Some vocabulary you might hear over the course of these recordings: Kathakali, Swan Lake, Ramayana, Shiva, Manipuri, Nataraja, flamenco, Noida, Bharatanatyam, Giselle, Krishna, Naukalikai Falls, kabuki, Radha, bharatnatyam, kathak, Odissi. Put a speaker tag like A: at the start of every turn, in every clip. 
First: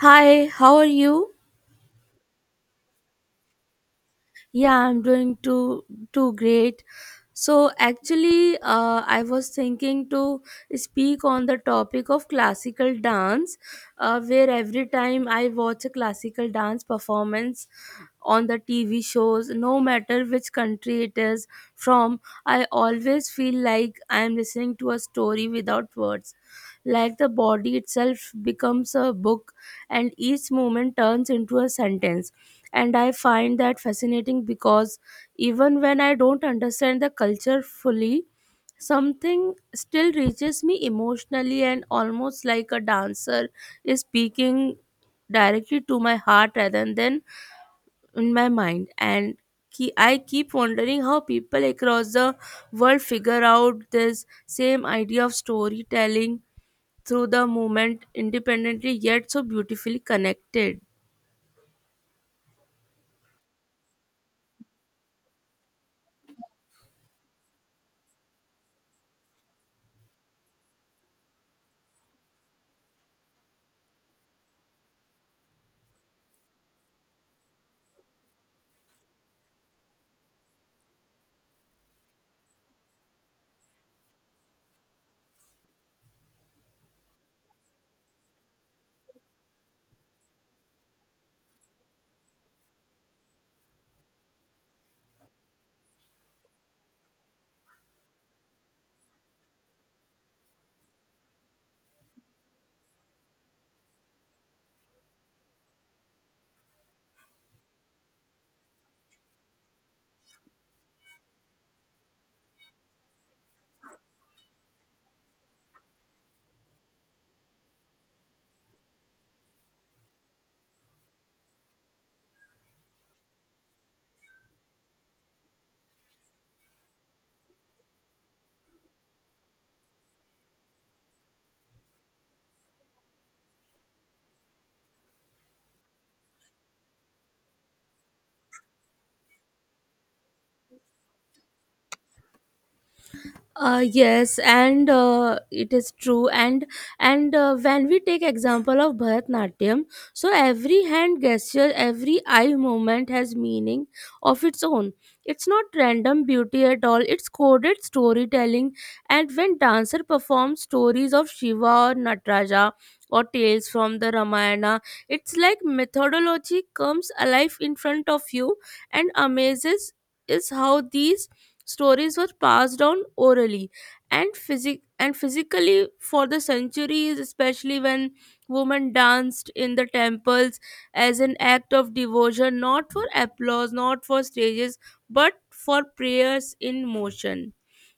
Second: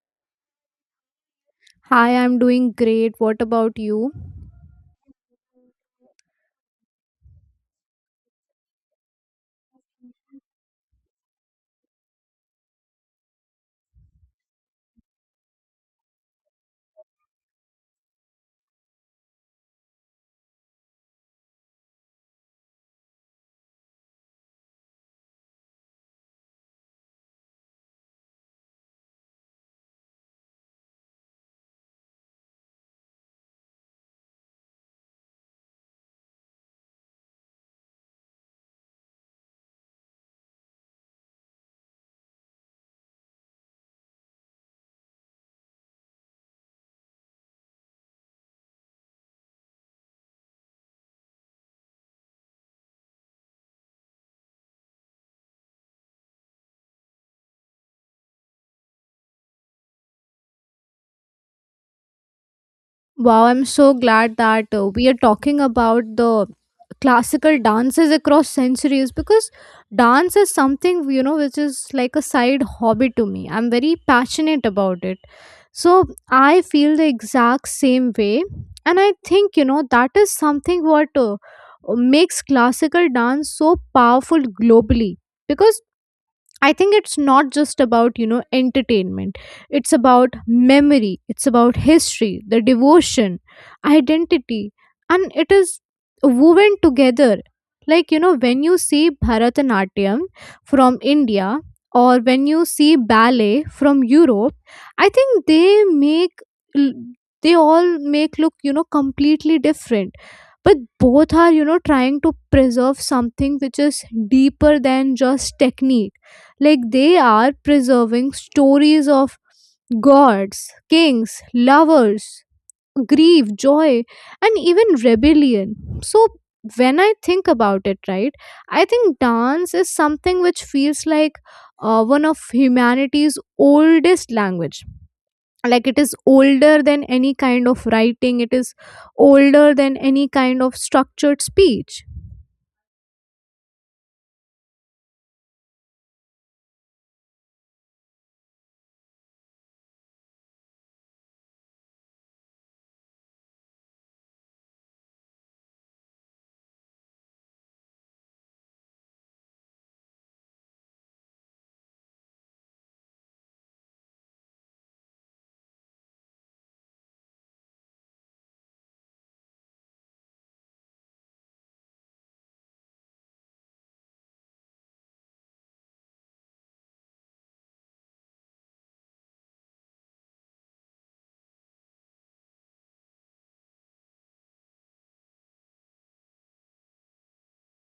A: Hi, how are you?
B: Hi, I'm doing great. What about you?
A: Yeah, I'm doing too great. So actually, I was thinking to speak on the topic of classical dance, where every time I watch a classical dance performance on the TV shows, no matter which country it is from, I always feel like I am listening to a story without words. Like the body itself becomes a book, and each moment turns into a sentence, and I find that fascinating because even when I don't understand the culture fully, something still reaches me emotionally and almost like a dancer is speaking directly to my heart rather than in my mind. And I keep wondering how people across the world figure out this same idea of storytelling through the movement independently yet so beautifully connected.
B: Wow, I'm so glad that we are talking about the classical dances across centuries because dance is something, you know, which is like a side hobby to me. I'm very passionate about it. So I feel the exact same way. And I think, you know, that is something what makes classical dance so powerful globally because I think it's not just about, you know, entertainment. It's about memory, it's about history, the devotion, identity, and it is woven together. Like, you know, when you see Bharatanatyam from India or when you see ballet from Europe, I think they all make look, you know, completely different, but both are, you know, trying to preserve something which is deeper than just technique, like they are preserving stories of gods, kings, lovers, grief, joy, and even rebellion. So when I think about it, right, I think dance is something which feels like one of humanity's oldest language. Like it is older than any kind of writing, it is older than any kind of structured speech.
A: Yes, and it is true. And When we take example of bharatnatyam, so every hand gesture, every eye movement has meaning of its own. It's not random beauty at all, it's coded storytelling. And when dancer performs stories of shiva or nataraja or tales from the ramayana, it's like methodology comes alive in front of you. And amazes is how these stories were passed down orally and physically for the centuries, especially when women danced in the temples as an act of devotion, not for applause, not for stages, but for prayers in motion.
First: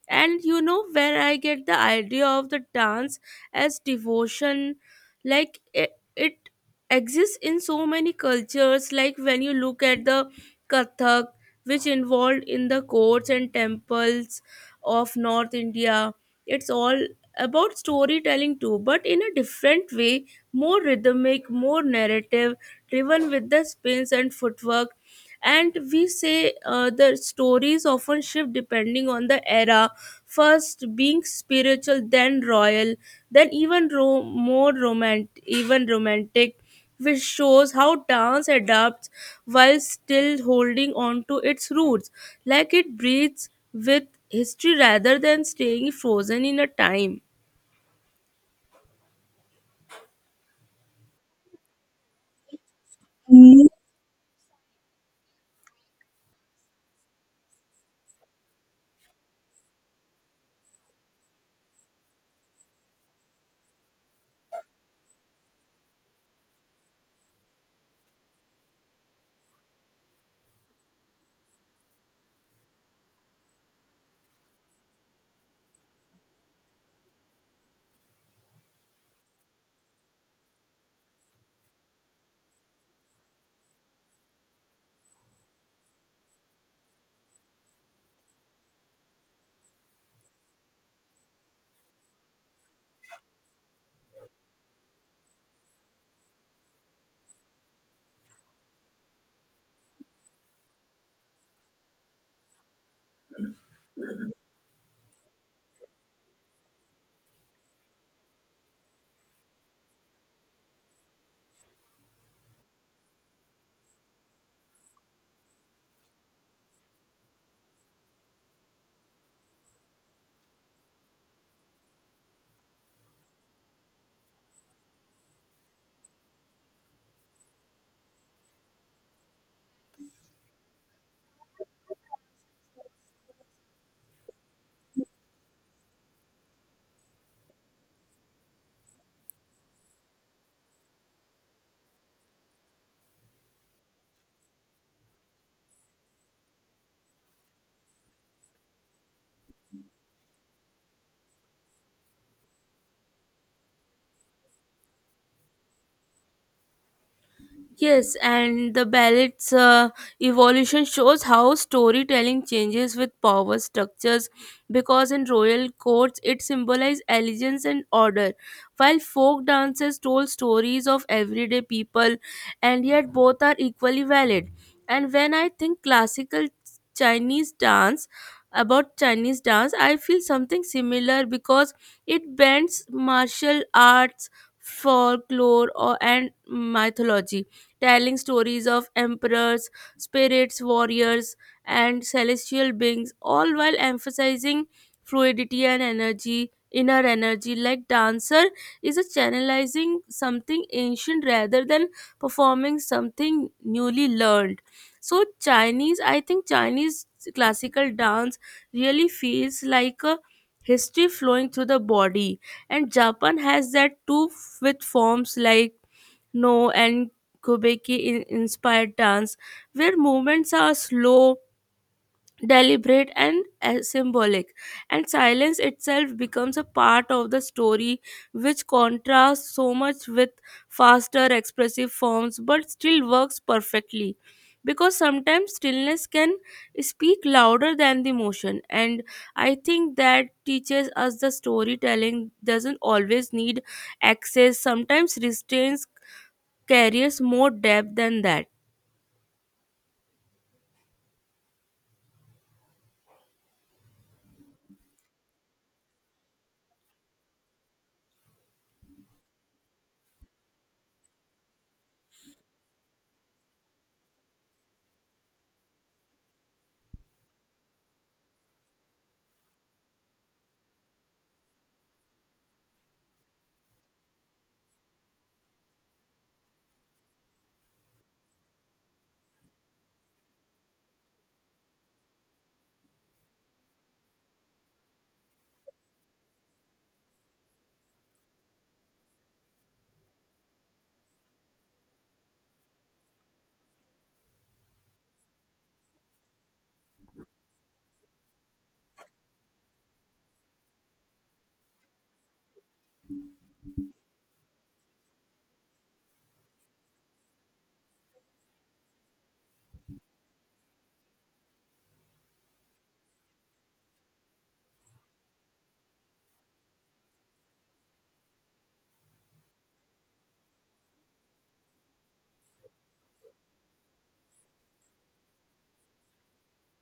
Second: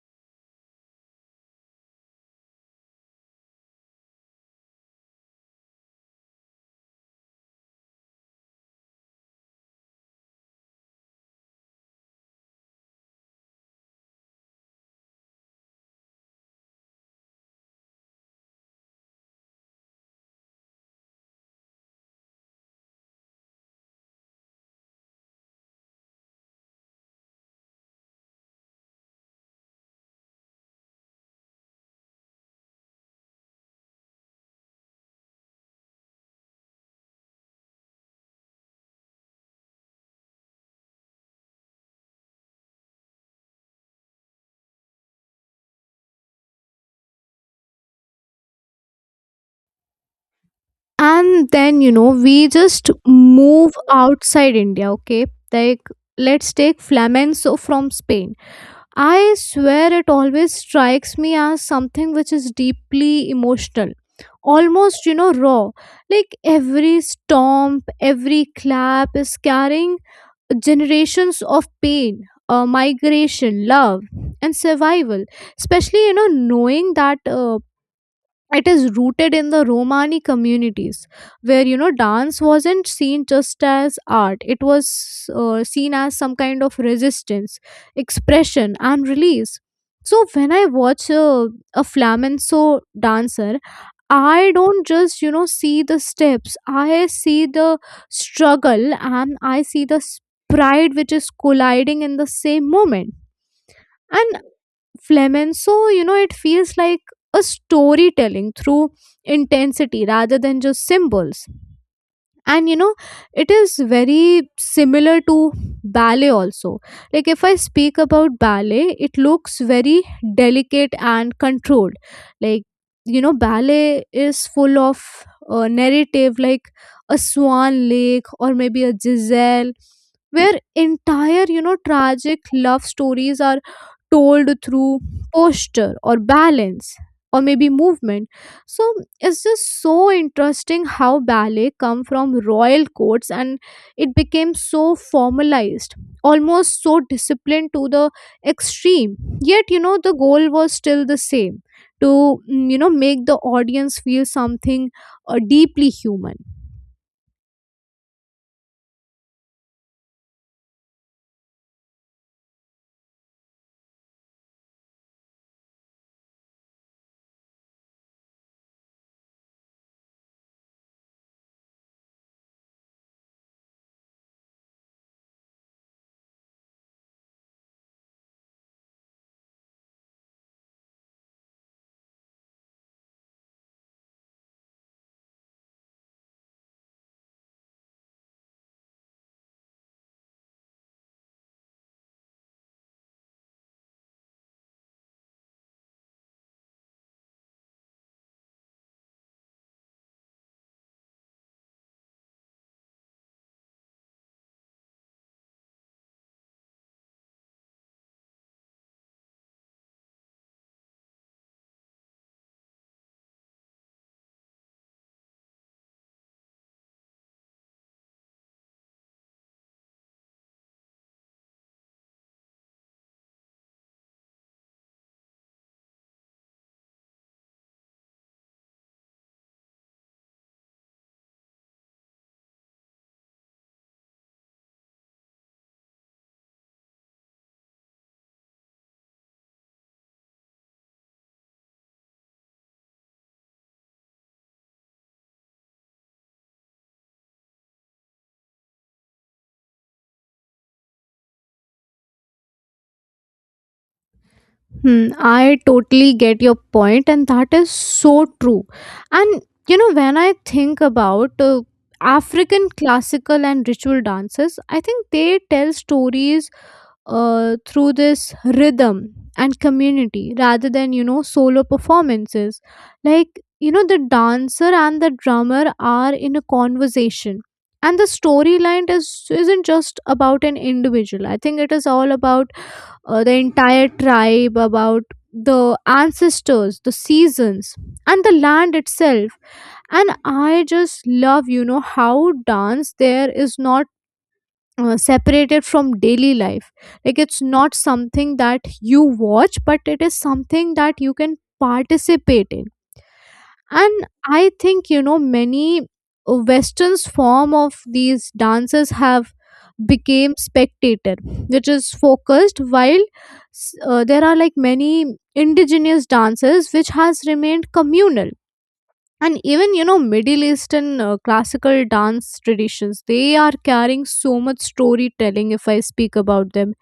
A: And you know where I get the idea of the dance as devotion, like it exists in so many cultures, like when you look at the kathak, which involved in the courts and temples of north india. It's all about storytelling too, but in a different way, more rhythmic, more narrative, driven with the spins and footwork. And we say, the stories often shift depending on the era, first being spiritual, then royal, then even ro- more romantic even romantic, which shows how dance adapts while still holding on to its roots, like it breathes with history rather than staying frozen in a time.
B: And then, you know, we just move outside India, okay, like let's take flamenco from Spain. I swear it always strikes me as something which is deeply emotional, almost, you know, raw, like every stomp, every clap is carrying generations of pain, migration, love, and survival, especially, you know, knowing that it is rooted in the Romani communities, where, you know, dance wasn't seen just as art, it was, seen as some kind of resistance, expression, and release. So when I watch a flamenco dancer, I don't just, you know, see the steps, I see the struggle, and I see the pride which is colliding in the same moment. And flamenco, you know, it feels like a storytelling through intensity rather than just symbols. And you know, it is very similar to ballet also. Like if I speak about ballet, it looks very delicate and controlled. Like, you know, ballet is full of narrative, like a Swan Lake or maybe a Giselle, where entire, you know, tragic love stories are told through posture or balance or maybe movement. So it's just so interesting how ballet come from royal courts and it became so formalized, almost so disciplined to the extreme, yet, you know, the goal was still the same, to you know, make the audience feel something deeply human.
A: Yes, and the ballet's evolution shows how storytelling changes with power structures, because in royal courts it symbolized allegiance and order, while folk dances told stories of everyday people, and yet both are equally valid. And when I think classical Chinese dance, about Chinese dance, I feel something similar because it blends martial arts, folklore, and mythology, telling stories of emperors, spirits, warriors, and celestial beings, all while emphasizing fluidity and energy, inner energy. Like dancer is a channelizing something ancient rather than performing something newly learned. So Chinese, I think Chinese classical dance really feels like a history flowing through the body. And japan has that too, with forms like no and Kubeki inspired dance, where movements are slow, deliberate, and symbolic, and silence itself becomes a part of the story, which contrasts so much with faster expressive forms but still works perfectly. Because sometimes stillness can speak louder than the motion, and I think that teaches us the storytelling doesn't always need access, sometimes restraints carries more depth than that.
B: Hmm, I totally get your point, and that is so true. And you know, when I think about African classical and ritual dances, I think they tell stories through this rhythm and community rather than, you know, solo performances, like, you know, the dancer and the drummer are in a conversation, and the storyline is isn't just about an individual. I think it is all about the entire tribe, about the ancestors, the seasons, and the land itself. And I just love, you know, how dance there is not separated from daily life. Like it's not something that you watch, but it is something that you can participate in. And I think, you know, many westerns form of these dances have became spectator which is focused, while there are like many indigenous dances which has remained communal. And even, you know, middle eastern classical dance traditions, they are carrying so much storytelling if I speak about them.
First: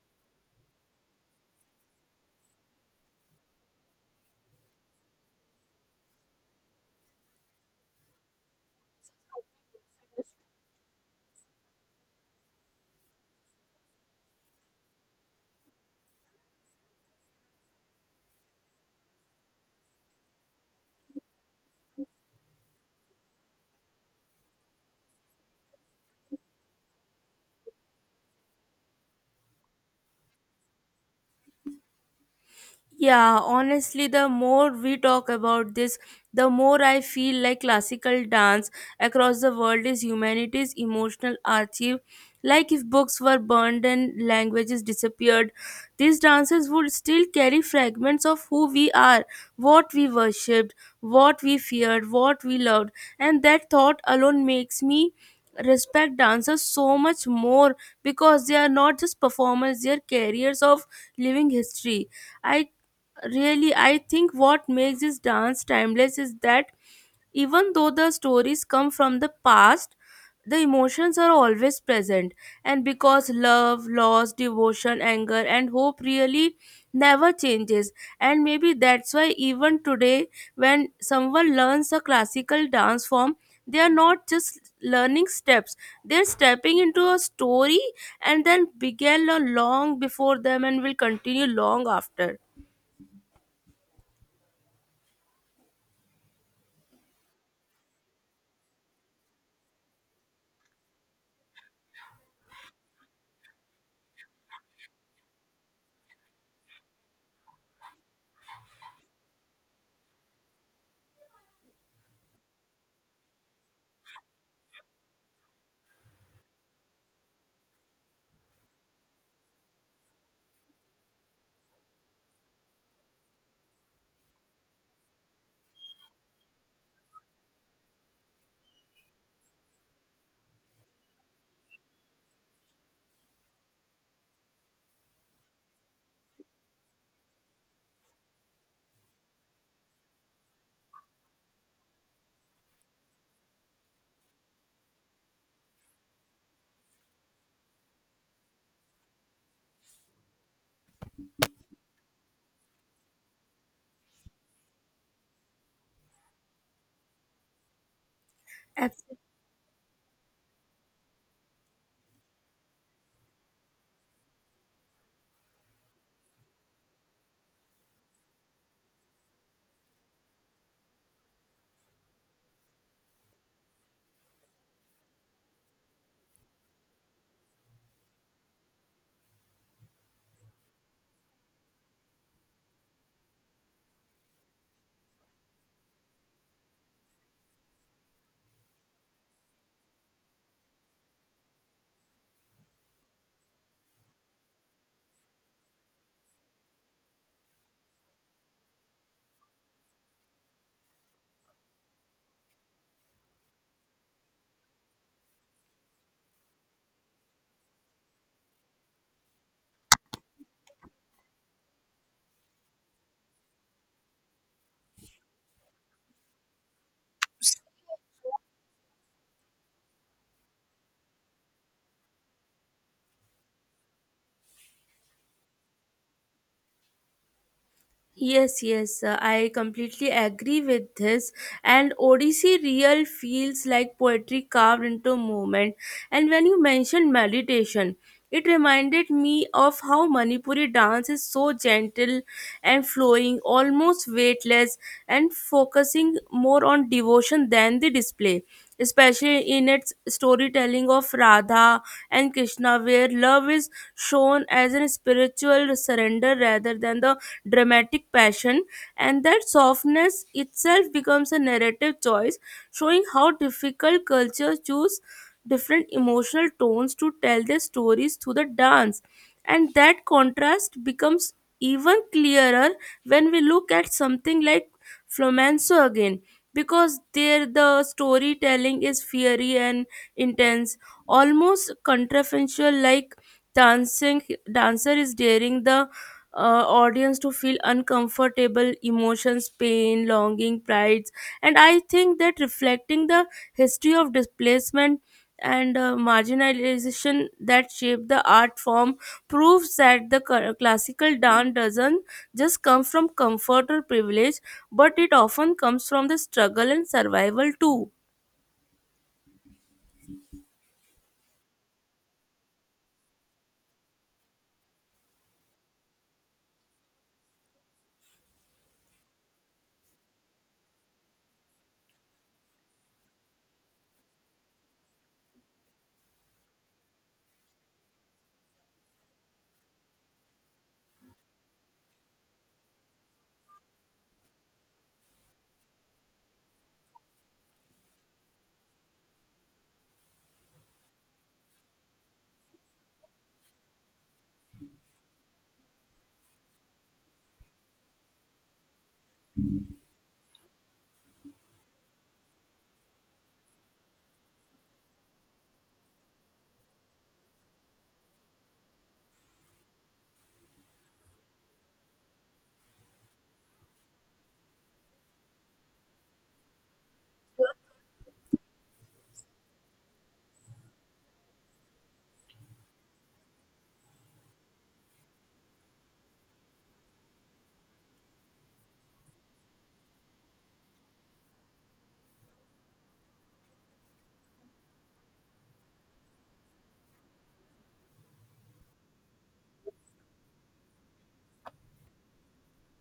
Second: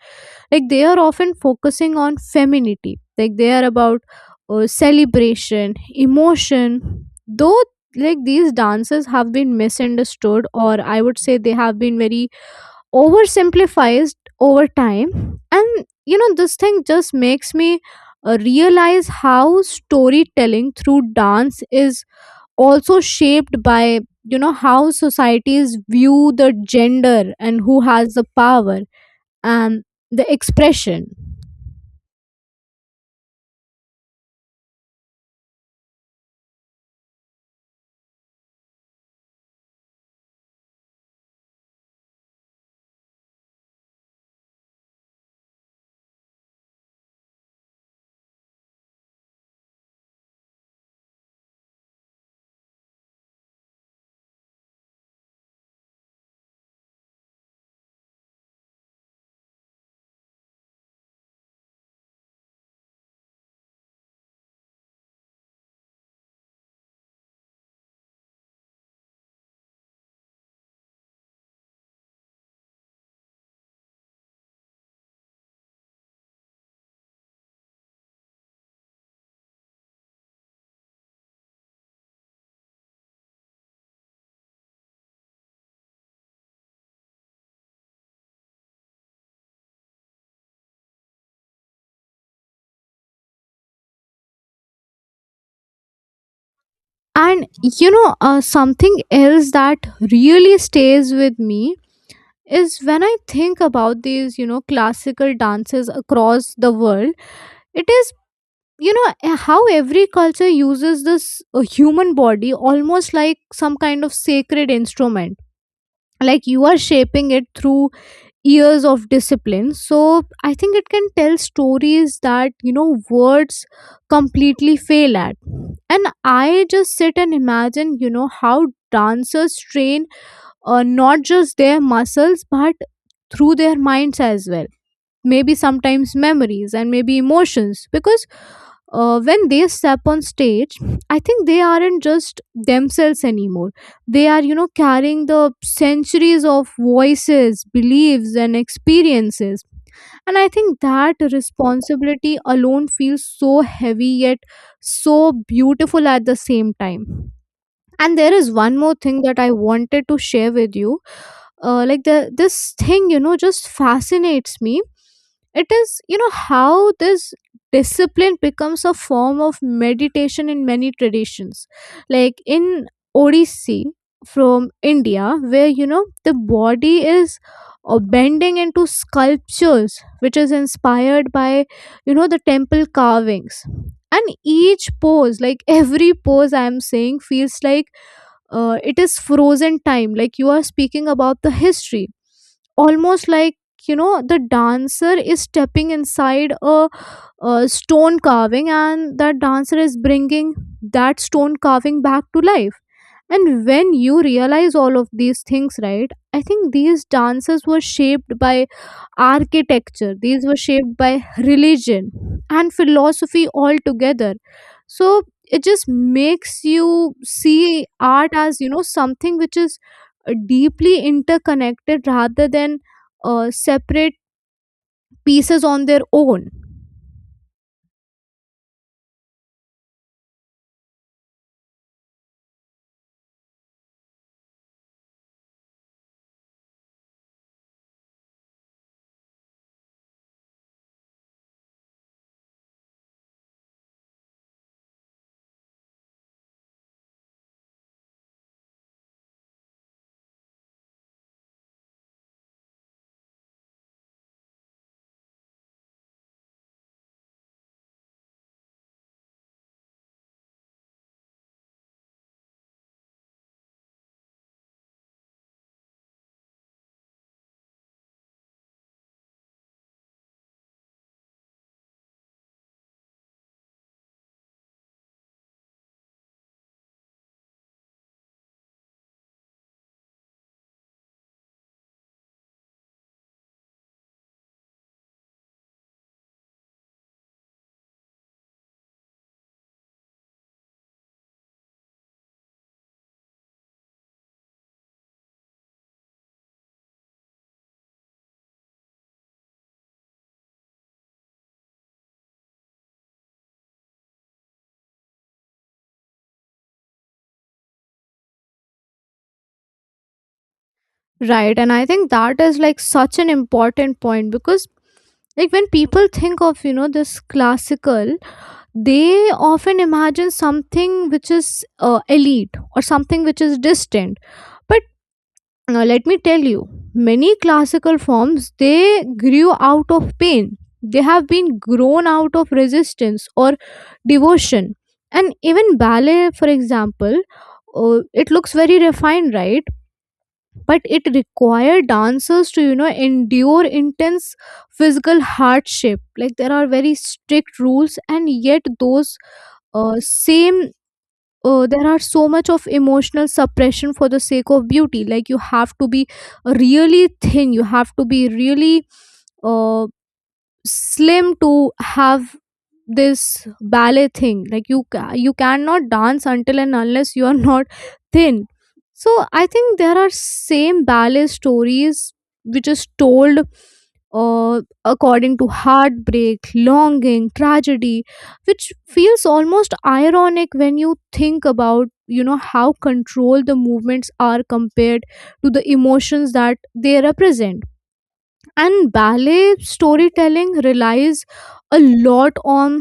B: Like they are often focusing on femininity, like they are about celebration, emotion, though, like these dances have been misunderstood, or I would say they have been very oversimplified over time. And you know, this thing just makes me realize how storytelling through dance is also shaped by, you know, how societies view the gender and who has the power and the expression.
A: Yeah, honestly, the more we talk about this, the more I feel like classical dance across the world is humanity's emotional archive. Like if books were burned and languages disappeared, these dances would still carry fragments of who we are, what we worshipped, what we feared, what we loved, and that thought alone makes me respect dancers so much more, because they are not just performers, they are carriers of living history. I really i think what makes this dance timeless is that even though the stories come from the past, the emotions are always present. And because love, loss, devotion, anger, and hope really never changes. And maybe that's why even today, when someone learns a classical dance form, they are not just learning steps, they're stepping into a story, and then began a long before them and will continue long after.
B: And you know, something else that really stays with me is when I think about these, you know, classical dances across the world, it is, you know, how every culture uses this human body almost like some kind of sacred instrument, like you are shaping it through years of discipline, so I think it can tell stories that, you know, words completely fail at. And I just sit and imagine, you know, how dancers train, not just their muscles, but through their minds as well, maybe sometimes memories and maybe emotions, because when they step on stage, I think they aren't just themselves anymore. They are, you know, carrying the centuries of voices, beliefs, and experiences. And I think that responsibility alone feels so heavy, yet so beautiful at the same time. And there is one more thing that I wanted to share with you, like the this thing, you know, just fascinates me. It is, you know, how this discipline becomes a form of meditation in many traditions, like in Odissi from India, where, you know, the body is bending into sculptures which is inspired by, you know, the temple carvings. And each pose, like every pose I am saying, feels like it is frozen time, like you are speaking about the history, almost like, you know, the dancer is stepping inside a stone carving, and that dancer is bringing that stone carving back to life. And when you realize all of these things, right, I think these dances were shaped by architecture. These were shaped by religion and philosophy altogether. So it just makes you see art as, you know, something which is deeply interconnected rather than separate pieces on their own.
A: Yes, yes, I completely agree with this. And Odyssey real feels like poetry carved into movement. And when you mentioned meditation, it reminded me of how Manipuri dance is so gentle and flowing, almost weightless, and focusing more on devotion than the display, especially in its storytelling of Radha and Krishna, where love is shown as a spiritual surrender rather than the dramatic passion, and that softness itself becomes a narrative choice, showing how difficult cultures choose different emotional tones to tell their stories through the dance. And that contrast becomes even clearer when we look at something like flamenco again, because there the storytelling is fiery and intense, almost contrafactual, like dancing dancer is daring the audience to feel uncomfortable emotions, pain, longing, prides, and I think that reflecting the history of displacement and marginalization that shaped the art form proves that the classical dance doesn't just come from comfort or privilege, but it often comes from the struggle and survival too.
B: Right. And I think that is like such an important point, because like when people think of, you know, this classical, they often imagine something which is elite, or something which is distant, but now, let me tell you, many classical forms, they grew out of pain. They have been grown out of resistance or devotion. And even ballet, for example, it looks very refined, right? But it required dancers to, you know, endure intense physical hardship. Like there are very strict rules, and yet those same there are so much of emotional suppression for the sake of beauty. Like you have to be really thin, you have to be really uh, slim to have this ballet thing. Like you you cannot dance until and unless you are not thin. So I think there are same ballet stories which is told according to heartbreak, longing, tragedy, which feels almost ironic when you think about, you know, how control the movements are compared to the emotions that they represent. And ballet storytelling relies a lot on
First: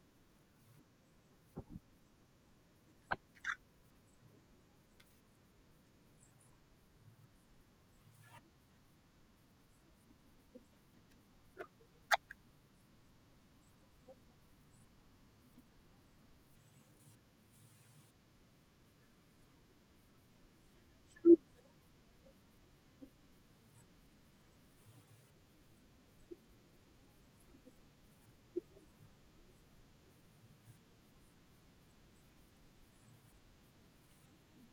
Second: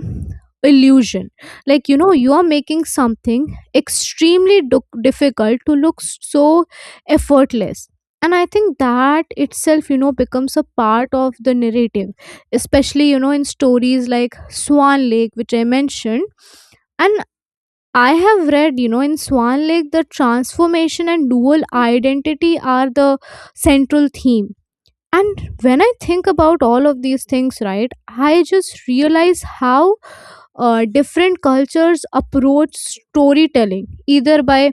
B: illusion, like, you know, you are making something extremely difficult to look so effortless. And I think that itself, you know, becomes a part of the narrative, especially, you know, in stories like Swan Lake, which I mentioned. And I have read, you know, in Swan Lake, the transformation and dual identity are the central theme. And when I think about all of these things, right, I just realize how different cultures approach storytelling, either by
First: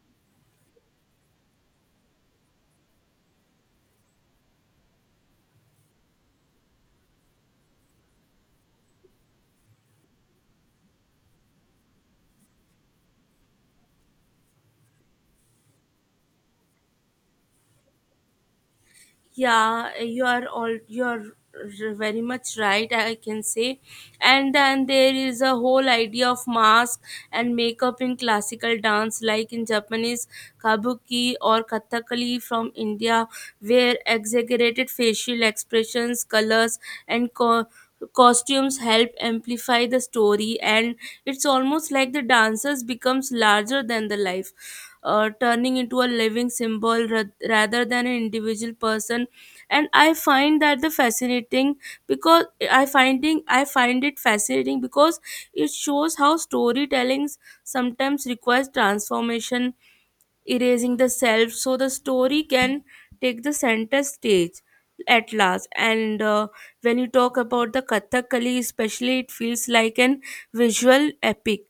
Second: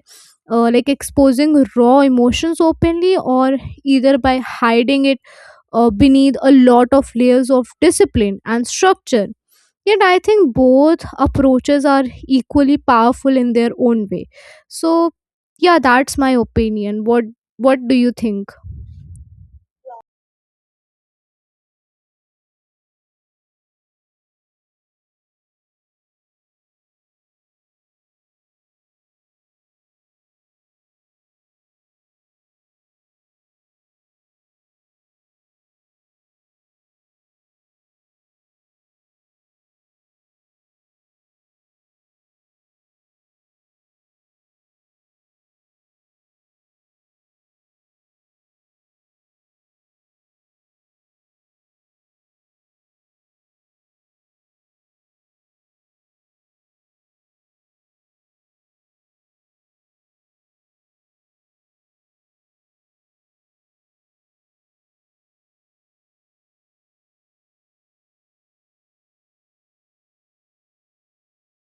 B: like exposing raw emotions openly, or either by hiding it beneath a lot of layers of discipline and structure. Yet, I think both approaches are equally powerful in their own way. So, yeah, that's my opinion. What do you think?
A: Yeah, you are very much right, I can say. And then there is a whole idea of mask and makeup in classical dance, like in Japanese kabuki or kathakali from India, where exaggerated facial expressions, colors, and costumes help amplify the story, and it's almost like the dancers becomes larger than the life, turning into a living symbol rather than an individual person. And I find that the fascinating because I find it fascinating because it shows how storytelling sometimes requires transformation, erasing the self so the story can take the center stage at last. And when you talk about the kathakali especially, it feels like an visual epic,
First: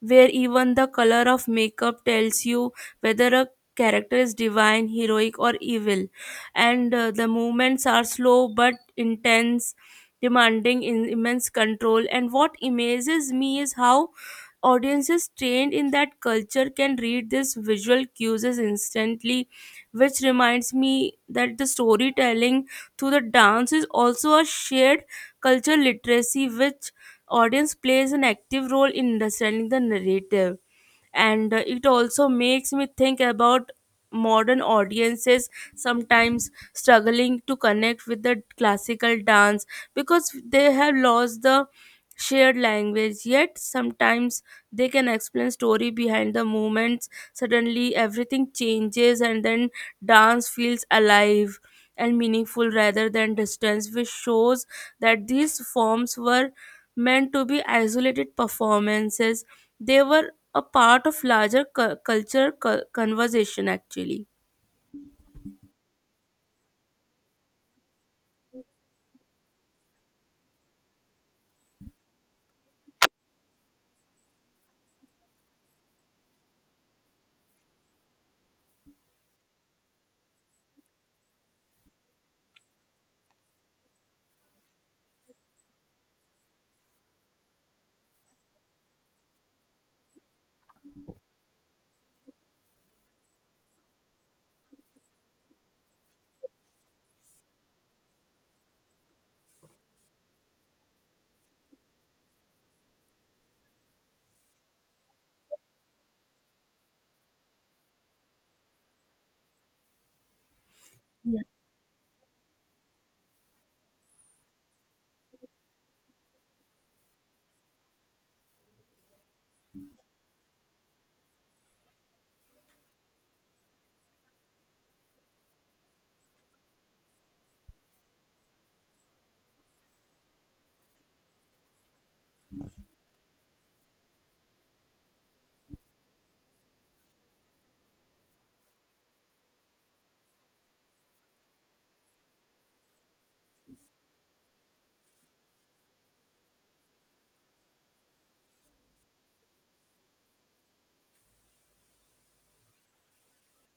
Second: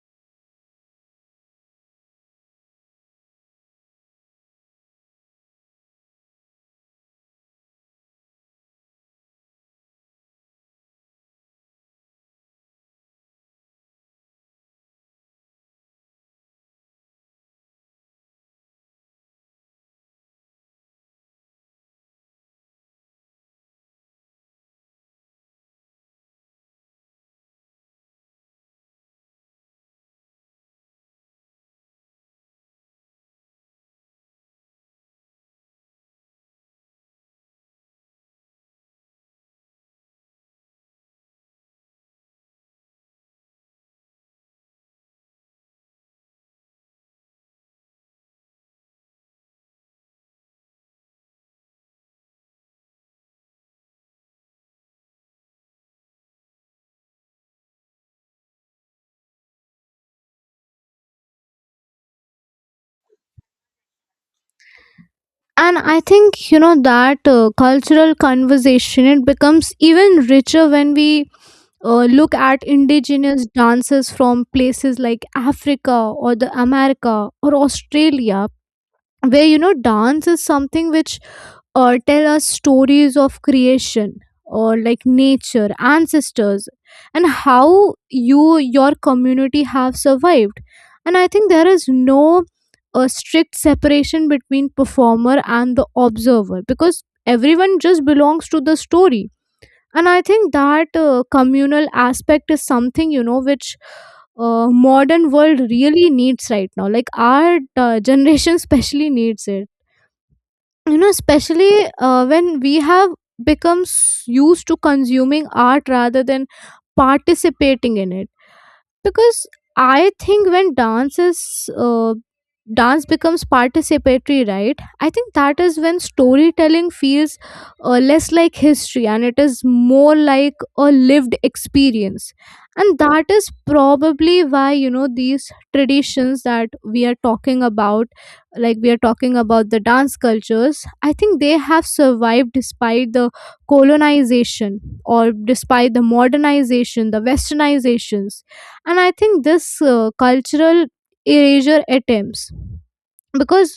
A: where even the color of makeup tells you whether a character is divine, heroic, or evil. And the movements are slow but intense, demanding in immense control. And what amazes me is how audiences trained in that culture can read these visual cues instantly, which reminds me that the storytelling through the dance is also a shared culture literacy, which audience plays an active role in understanding the narrative. And it also makes me think about modern audiences sometimes struggling to connect with the classical dance because they have lost the shared language. Yet sometimes they can explain story behind the movements, suddenly everything changes, and then dance feels alive and meaningful rather than distance, which shows that these forms were meant to be isolated performances. They were a part of larger culture conversation actually.
B: And I think, you know, that cultural conversation, it becomes even richer when we look at indigenous dances from places like Africa, or the America, or Australia, where, you know, dance is something which tell us stories of creation, or like nature, ancestors, and how your community have survived. And I think there is no strict separation between performer and the observer, because everyone just belongs to the story. And I think that communal aspect is something, you know, which modern world really needs right now, like our generation especially needs it, you know, especially when we have become used to consuming art rather than participating in it. Because I think when uh, dance becomes participatory, right, I think that is when storytelling feels less like history and it is more like a lived experience. And that is probably why, you know, these traditions that we are talking about, like we are talking about the dance cultures, I think they have survived despite the colonization, or despite the modernization, the westernizations. And I think this cultural erasure attempts, because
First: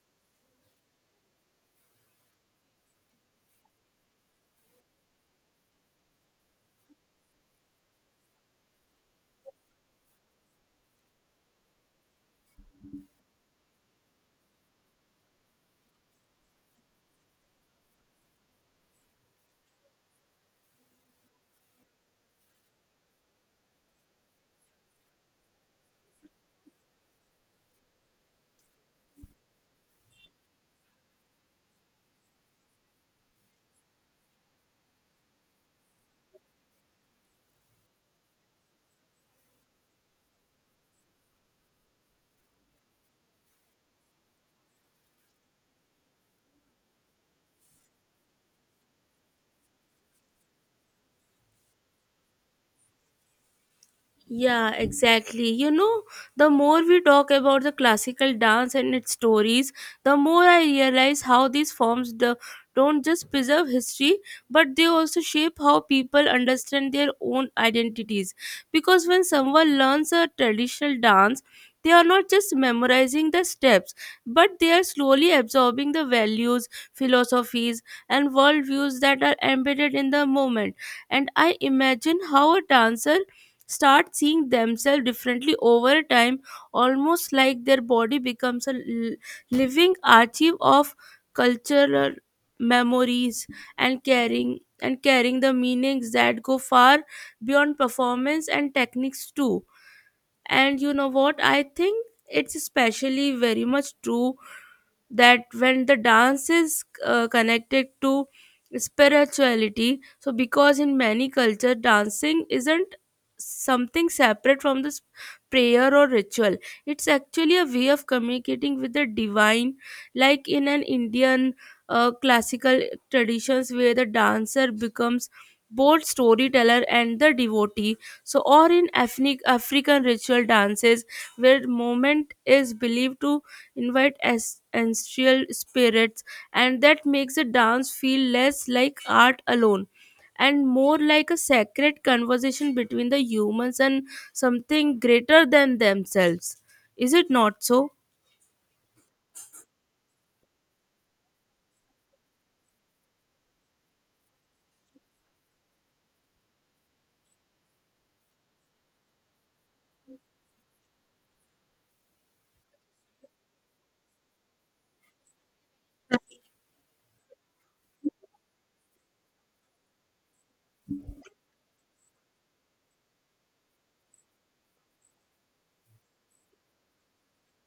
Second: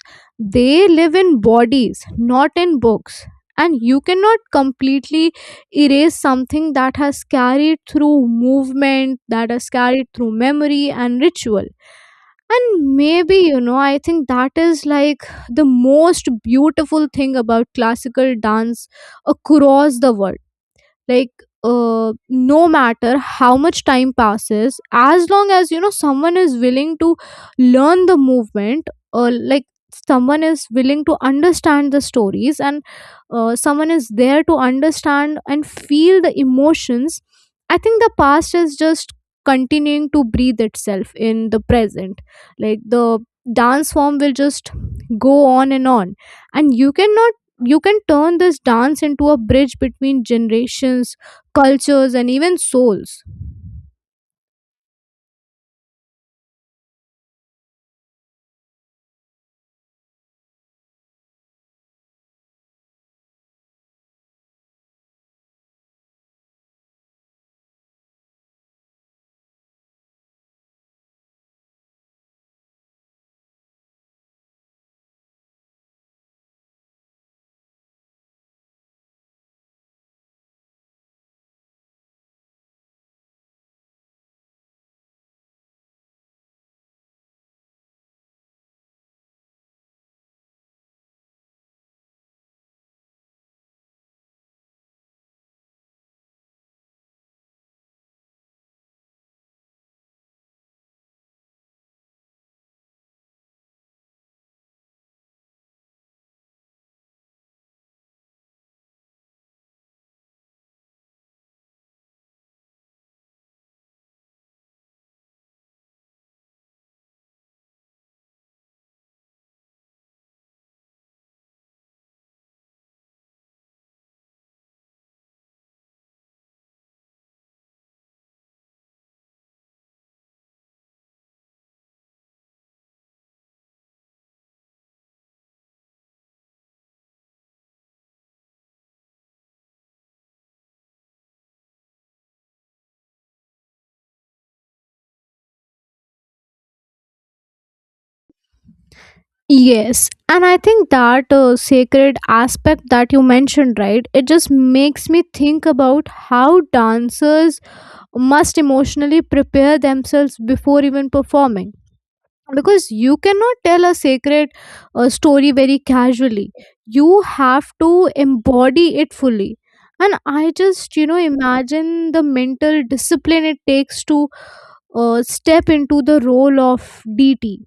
B: they live in bodies, not in books. And you cannot completely erase something that has carried through movement, that has carried through memory and ritual. And maybe, you know, I think that is like the most beautiful thing about classical dance across the world. Like no matter how much time passes, as long as, you know, someone is willing to learn the movement, or like Someone is willing to understand the stories, and someone is there to understand and feel the emotions. I think the past is just continuing to breathe itself in the present. Like the dance form will just go on and on. And you cannot you can turn this dance into a bridge between generations, cultures, and even souls.
A: Yeah, exactly. You know, the more we talk about the classical dance and its stories, the more I realize how these forms don't just preserve history, but they also shape how people understand their own identities. Because when someone learns a traditional dance, they are not just memorizing the steps, but they are slowly absorbing the values, philosophies, and worldviews that are embedded in the moment. And I imagine how a dancer start seeing themselves differently over time, almost like their body becomes a living archive of cultural memories, and carrying the meanings that go far beyond performance and techniques too. And you know what? I think it's especially very much true that when the dance is connected to spirituality. So because in many culture, dancing isn't something separate from this prayer or ritual, it's actually a way of communicating with the divine, like in an indian classical traditions where the dancer becomes both storyteller and the devotee. So or in ethnic african ritual dances, where movement is believed to invite as ancestral spirits, and that makes a dance feel less like art alone and more like a sacred conversation between the humans and something greater than themselves. Is it not so?
B: Yes, and I think that sacred aspect that you mentioned, right? It just makes me think about how dancers must emotionally prepare themselves before even performing. Because you cannot tell a sacred story very casually, you have to embody it fully. And I just, imagine the mental discipline it takes to step into the role of DT,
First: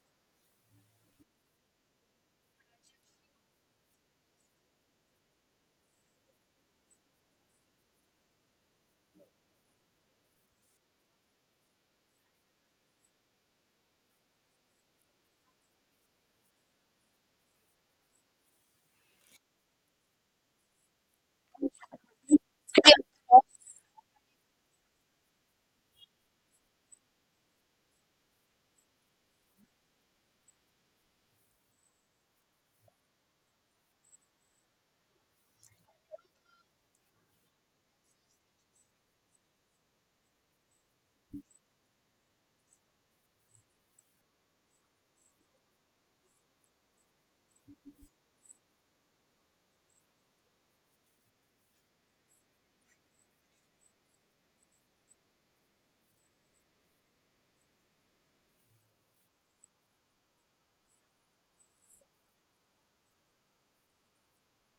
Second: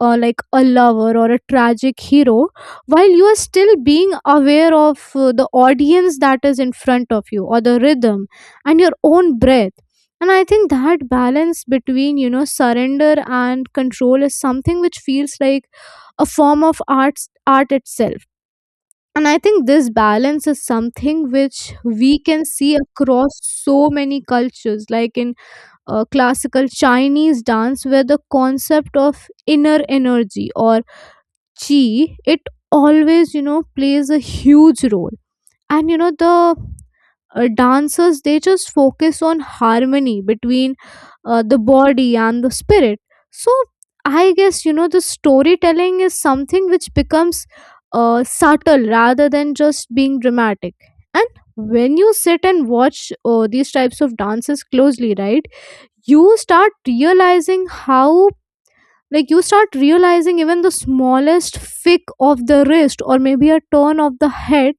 B: like a lover or a tragic hero, while you are still being aware of the audience that is in front of you, or the rhythm, and your own breath. And I think that balance between, surrender and control is something which feels like a form of art, art itself. And I think this balance is something which we can see across so many cultures, like in classical Chinese dance, where the concept of inner energy, or chi, it always, plays a huge role. And you know the dancers, they just focus on harmony between the body and the spirit. So I guess, the storytelling is something which becomes subtle rather than just being dramatic. And when you sit and watch these types of dances closely, right, you start realizing how, you start realizing even the smallest flick of the wrist, or maybe a turn of the head,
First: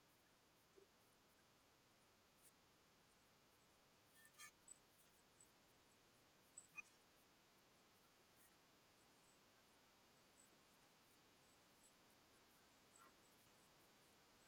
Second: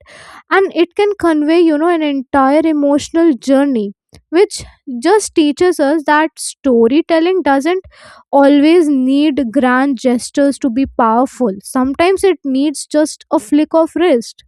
B: and it can convey, an entire emotional journey, which just teaches us that storytelling doesn't always need grand gestures to be powerful. Sometimes it needs just a flick of wrist.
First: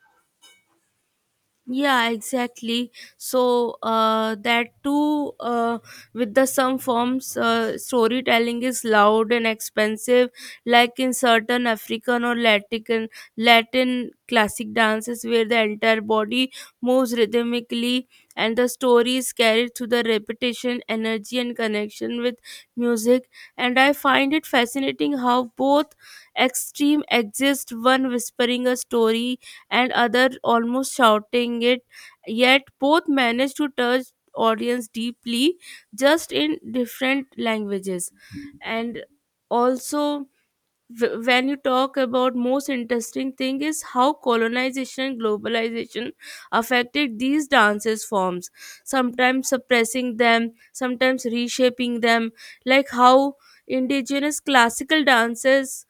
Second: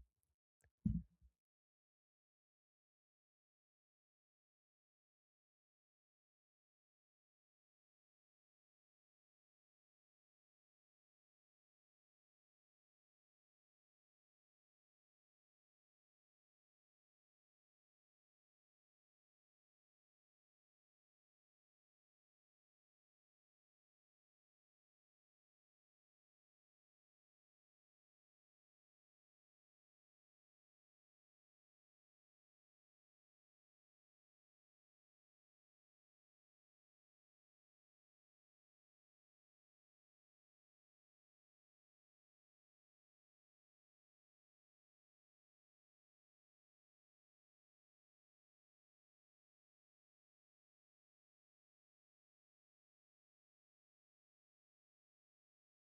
A: Yeah, exactly. So that too, with the some forms, storytelling is loud and expensive, like in certain African or Latin classic dances, where the entire body moves rhythmically, and the story is carried through the repetition, energy, and connection with music. And I find it fascinating how both extreme exist, one whispering a story and other almost shouting it, yet both managed to touch audience deeply, just in different languages. And also, when you talk about most interesting thing is how colonization and globalization affected these dances forms, sometimes suppressing them, sometimes reshaping them, like how indigenous classical dances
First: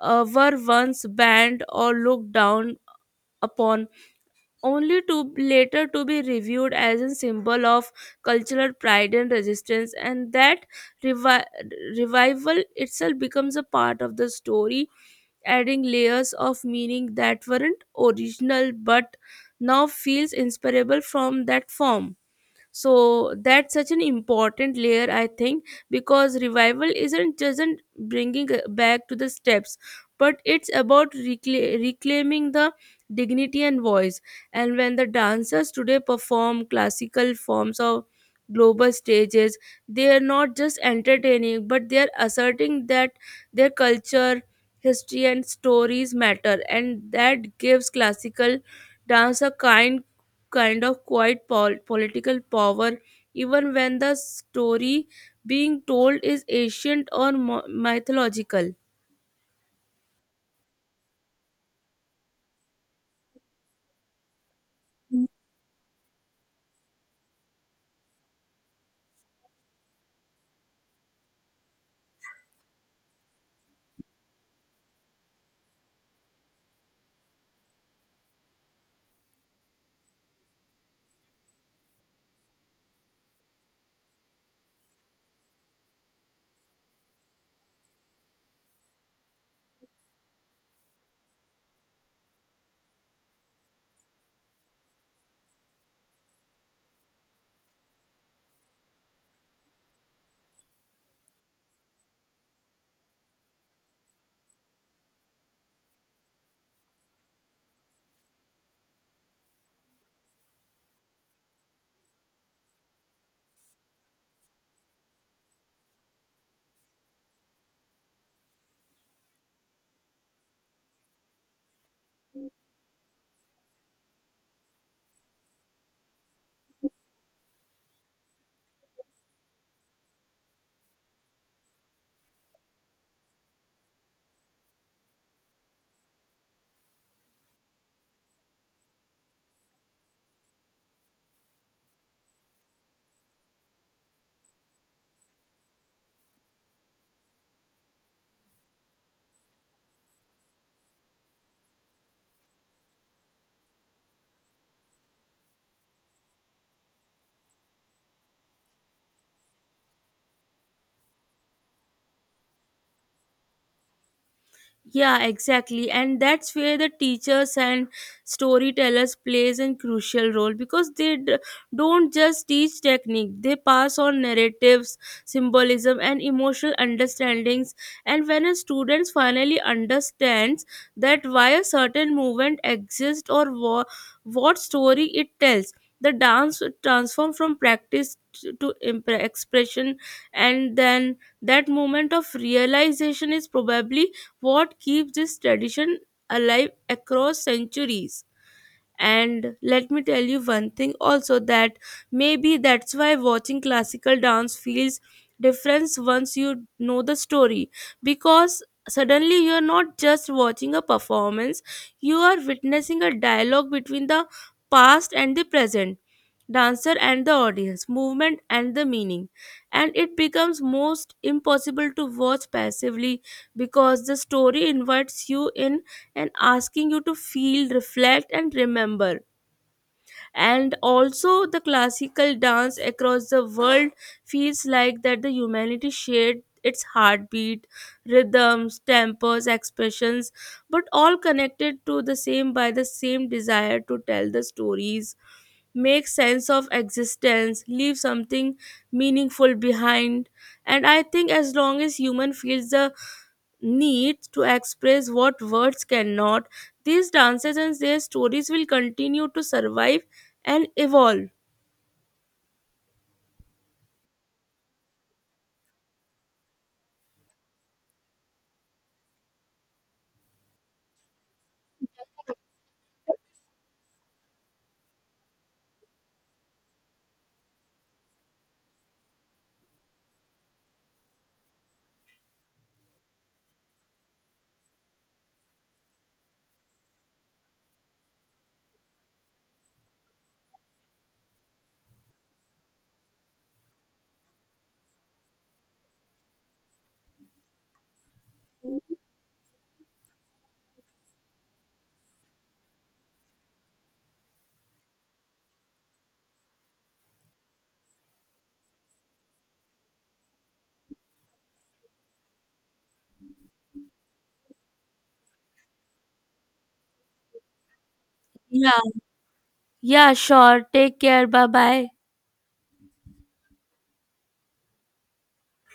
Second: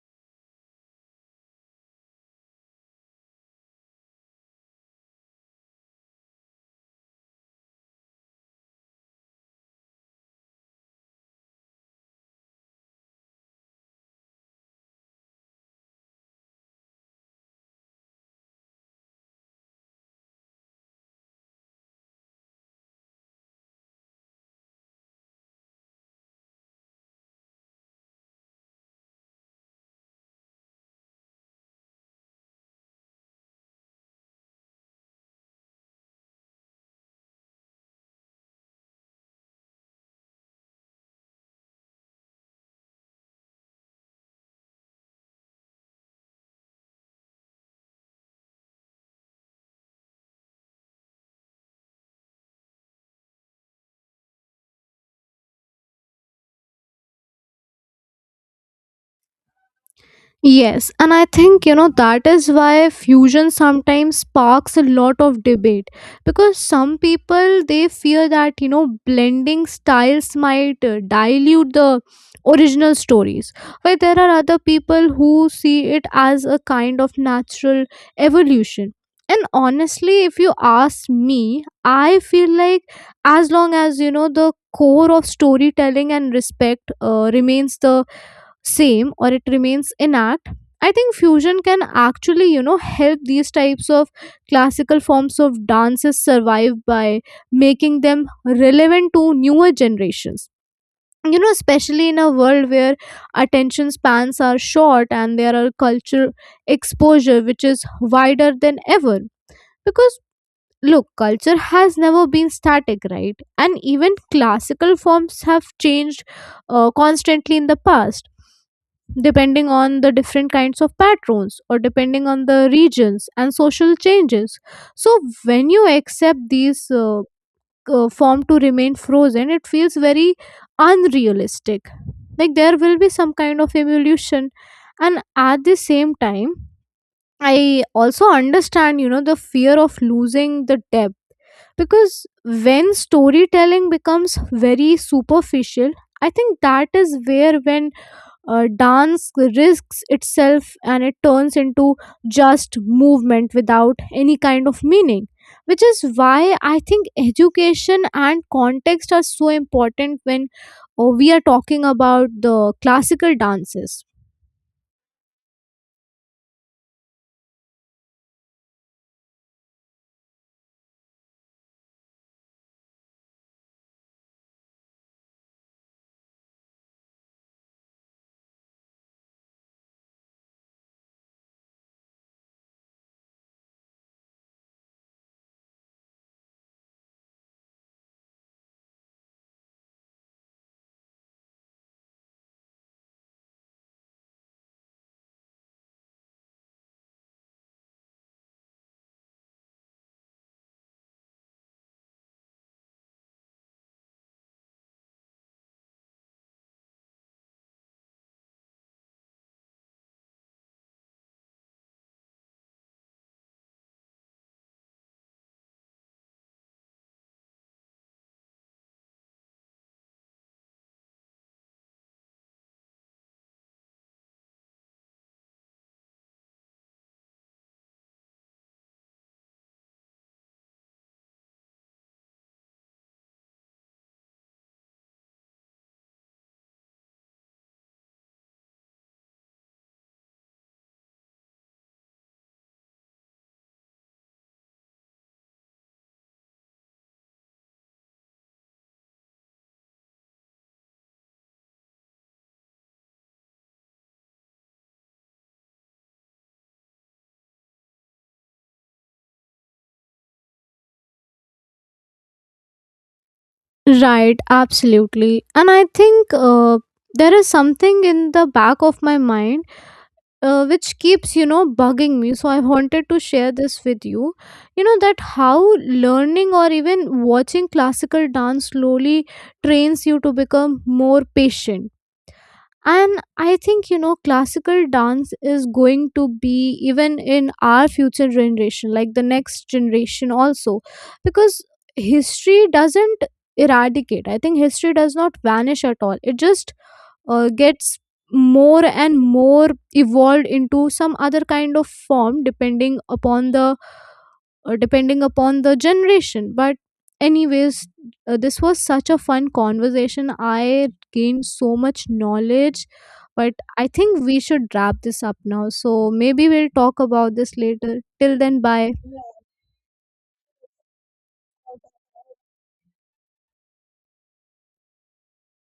A: were once banned or looked down upon, only to later to be reviewed as a symbol of cultural pride and resistance. And that revi- revival itself becomes a part of the story, adding layers of meaning that weren't original but now feels inseparable from that form. So that's such an important layer, I think, because revival isn't just an bringing back to the steps, but it's about reclaiming the dignity and voice. And when the dancers today perform classical forms of global stages, they are not just entertaining, but they are asserting that their culture, history, and stories matter. And that gives classical dance a kind of quiet political power, even when the story being told is ancient or mythological.
B: Yes, and I think, that is why fusion sometimes sparks a lot of debate, because some people, they fear that, blending styles might dilute the original stories, while there are other people who see it as a kind of natural evolution. And honestly, if you ask me, I feel like as long as, the core of storytelling and respect remains the same, or it remains intact, I think fusion can actually, help these types of classical forms of dances survive by making them relevant to newer generations. You know, especially in a world where attention spans are short, and there are culture exposure which is wider than ever. Because, look, culture has never been static, right? And even classical forms have changed constantly in the past, depending on the different kinds of patrons, or depending on the regions and social changes. So when you accept these form to remain frozen, it feels very unrealistic. Like, there will be some kind of evolution. And at the same time, I also understand, the fear of losing the depth, because when storytelling becomes very superficial, I think that is where, when dance risks itself, and it turns into just movement without any kind of meaning. Which is why I think education and context are so important when we are talking about the classical dances.
A: Yeah, exactly. And that's where the teachers and storytellers plays a crucial role, because they don't just teach technique. They pass on narratives, symbolism, and emotional understandings. And when a student finally understands that why a certain movement exists or what story it tells, the dance transforms from practice to expression, and then that moment of realization is probably what keeps this tradition alive across centuries. And let me tell you one thing also, that maybe that's why watching classical dance feels different once you know the story, because suddenly you're not just watching a performance, you are witnessing a dialogue between the past and the present, dancer and the audience, movement and the meaning. And it becomes most impossible to watch passively, because the story invites you in and asking you to feel, reflect, and remember. And also, the classical dance across the world feels like that the humanity shared its heartbeat, rhythms, tempos, expressions, but all connected to the same by the same desire to tell the stories, make sense of existence, leave something meaningful behind. And I think as long as human feels the needs to express what words cannot, these dances and their stories will continue to survive and evolve.
B: Right, absolutely. And I think there is something in the back of my mind which keeps, bugging me. So I wanted to share this with you. You know, that how learning or even watching classical dance slowly trains you to become more patient. And I think, classical dance is going to be even in our future generation, like the next generation also, because history doesn't eradicate. I think history does not vanish at all. It just gets more and more evolved into some other kind of form, depending upon the depending upon the generation. But, anyways, this was such a fun conversation. I gained so much knowledge, but I think we should wrap this up now. So, maybe we'll talk about this later. Till then,
A: Yeah,
B: bye.
A: yeah, sure. Take care. Bye bye.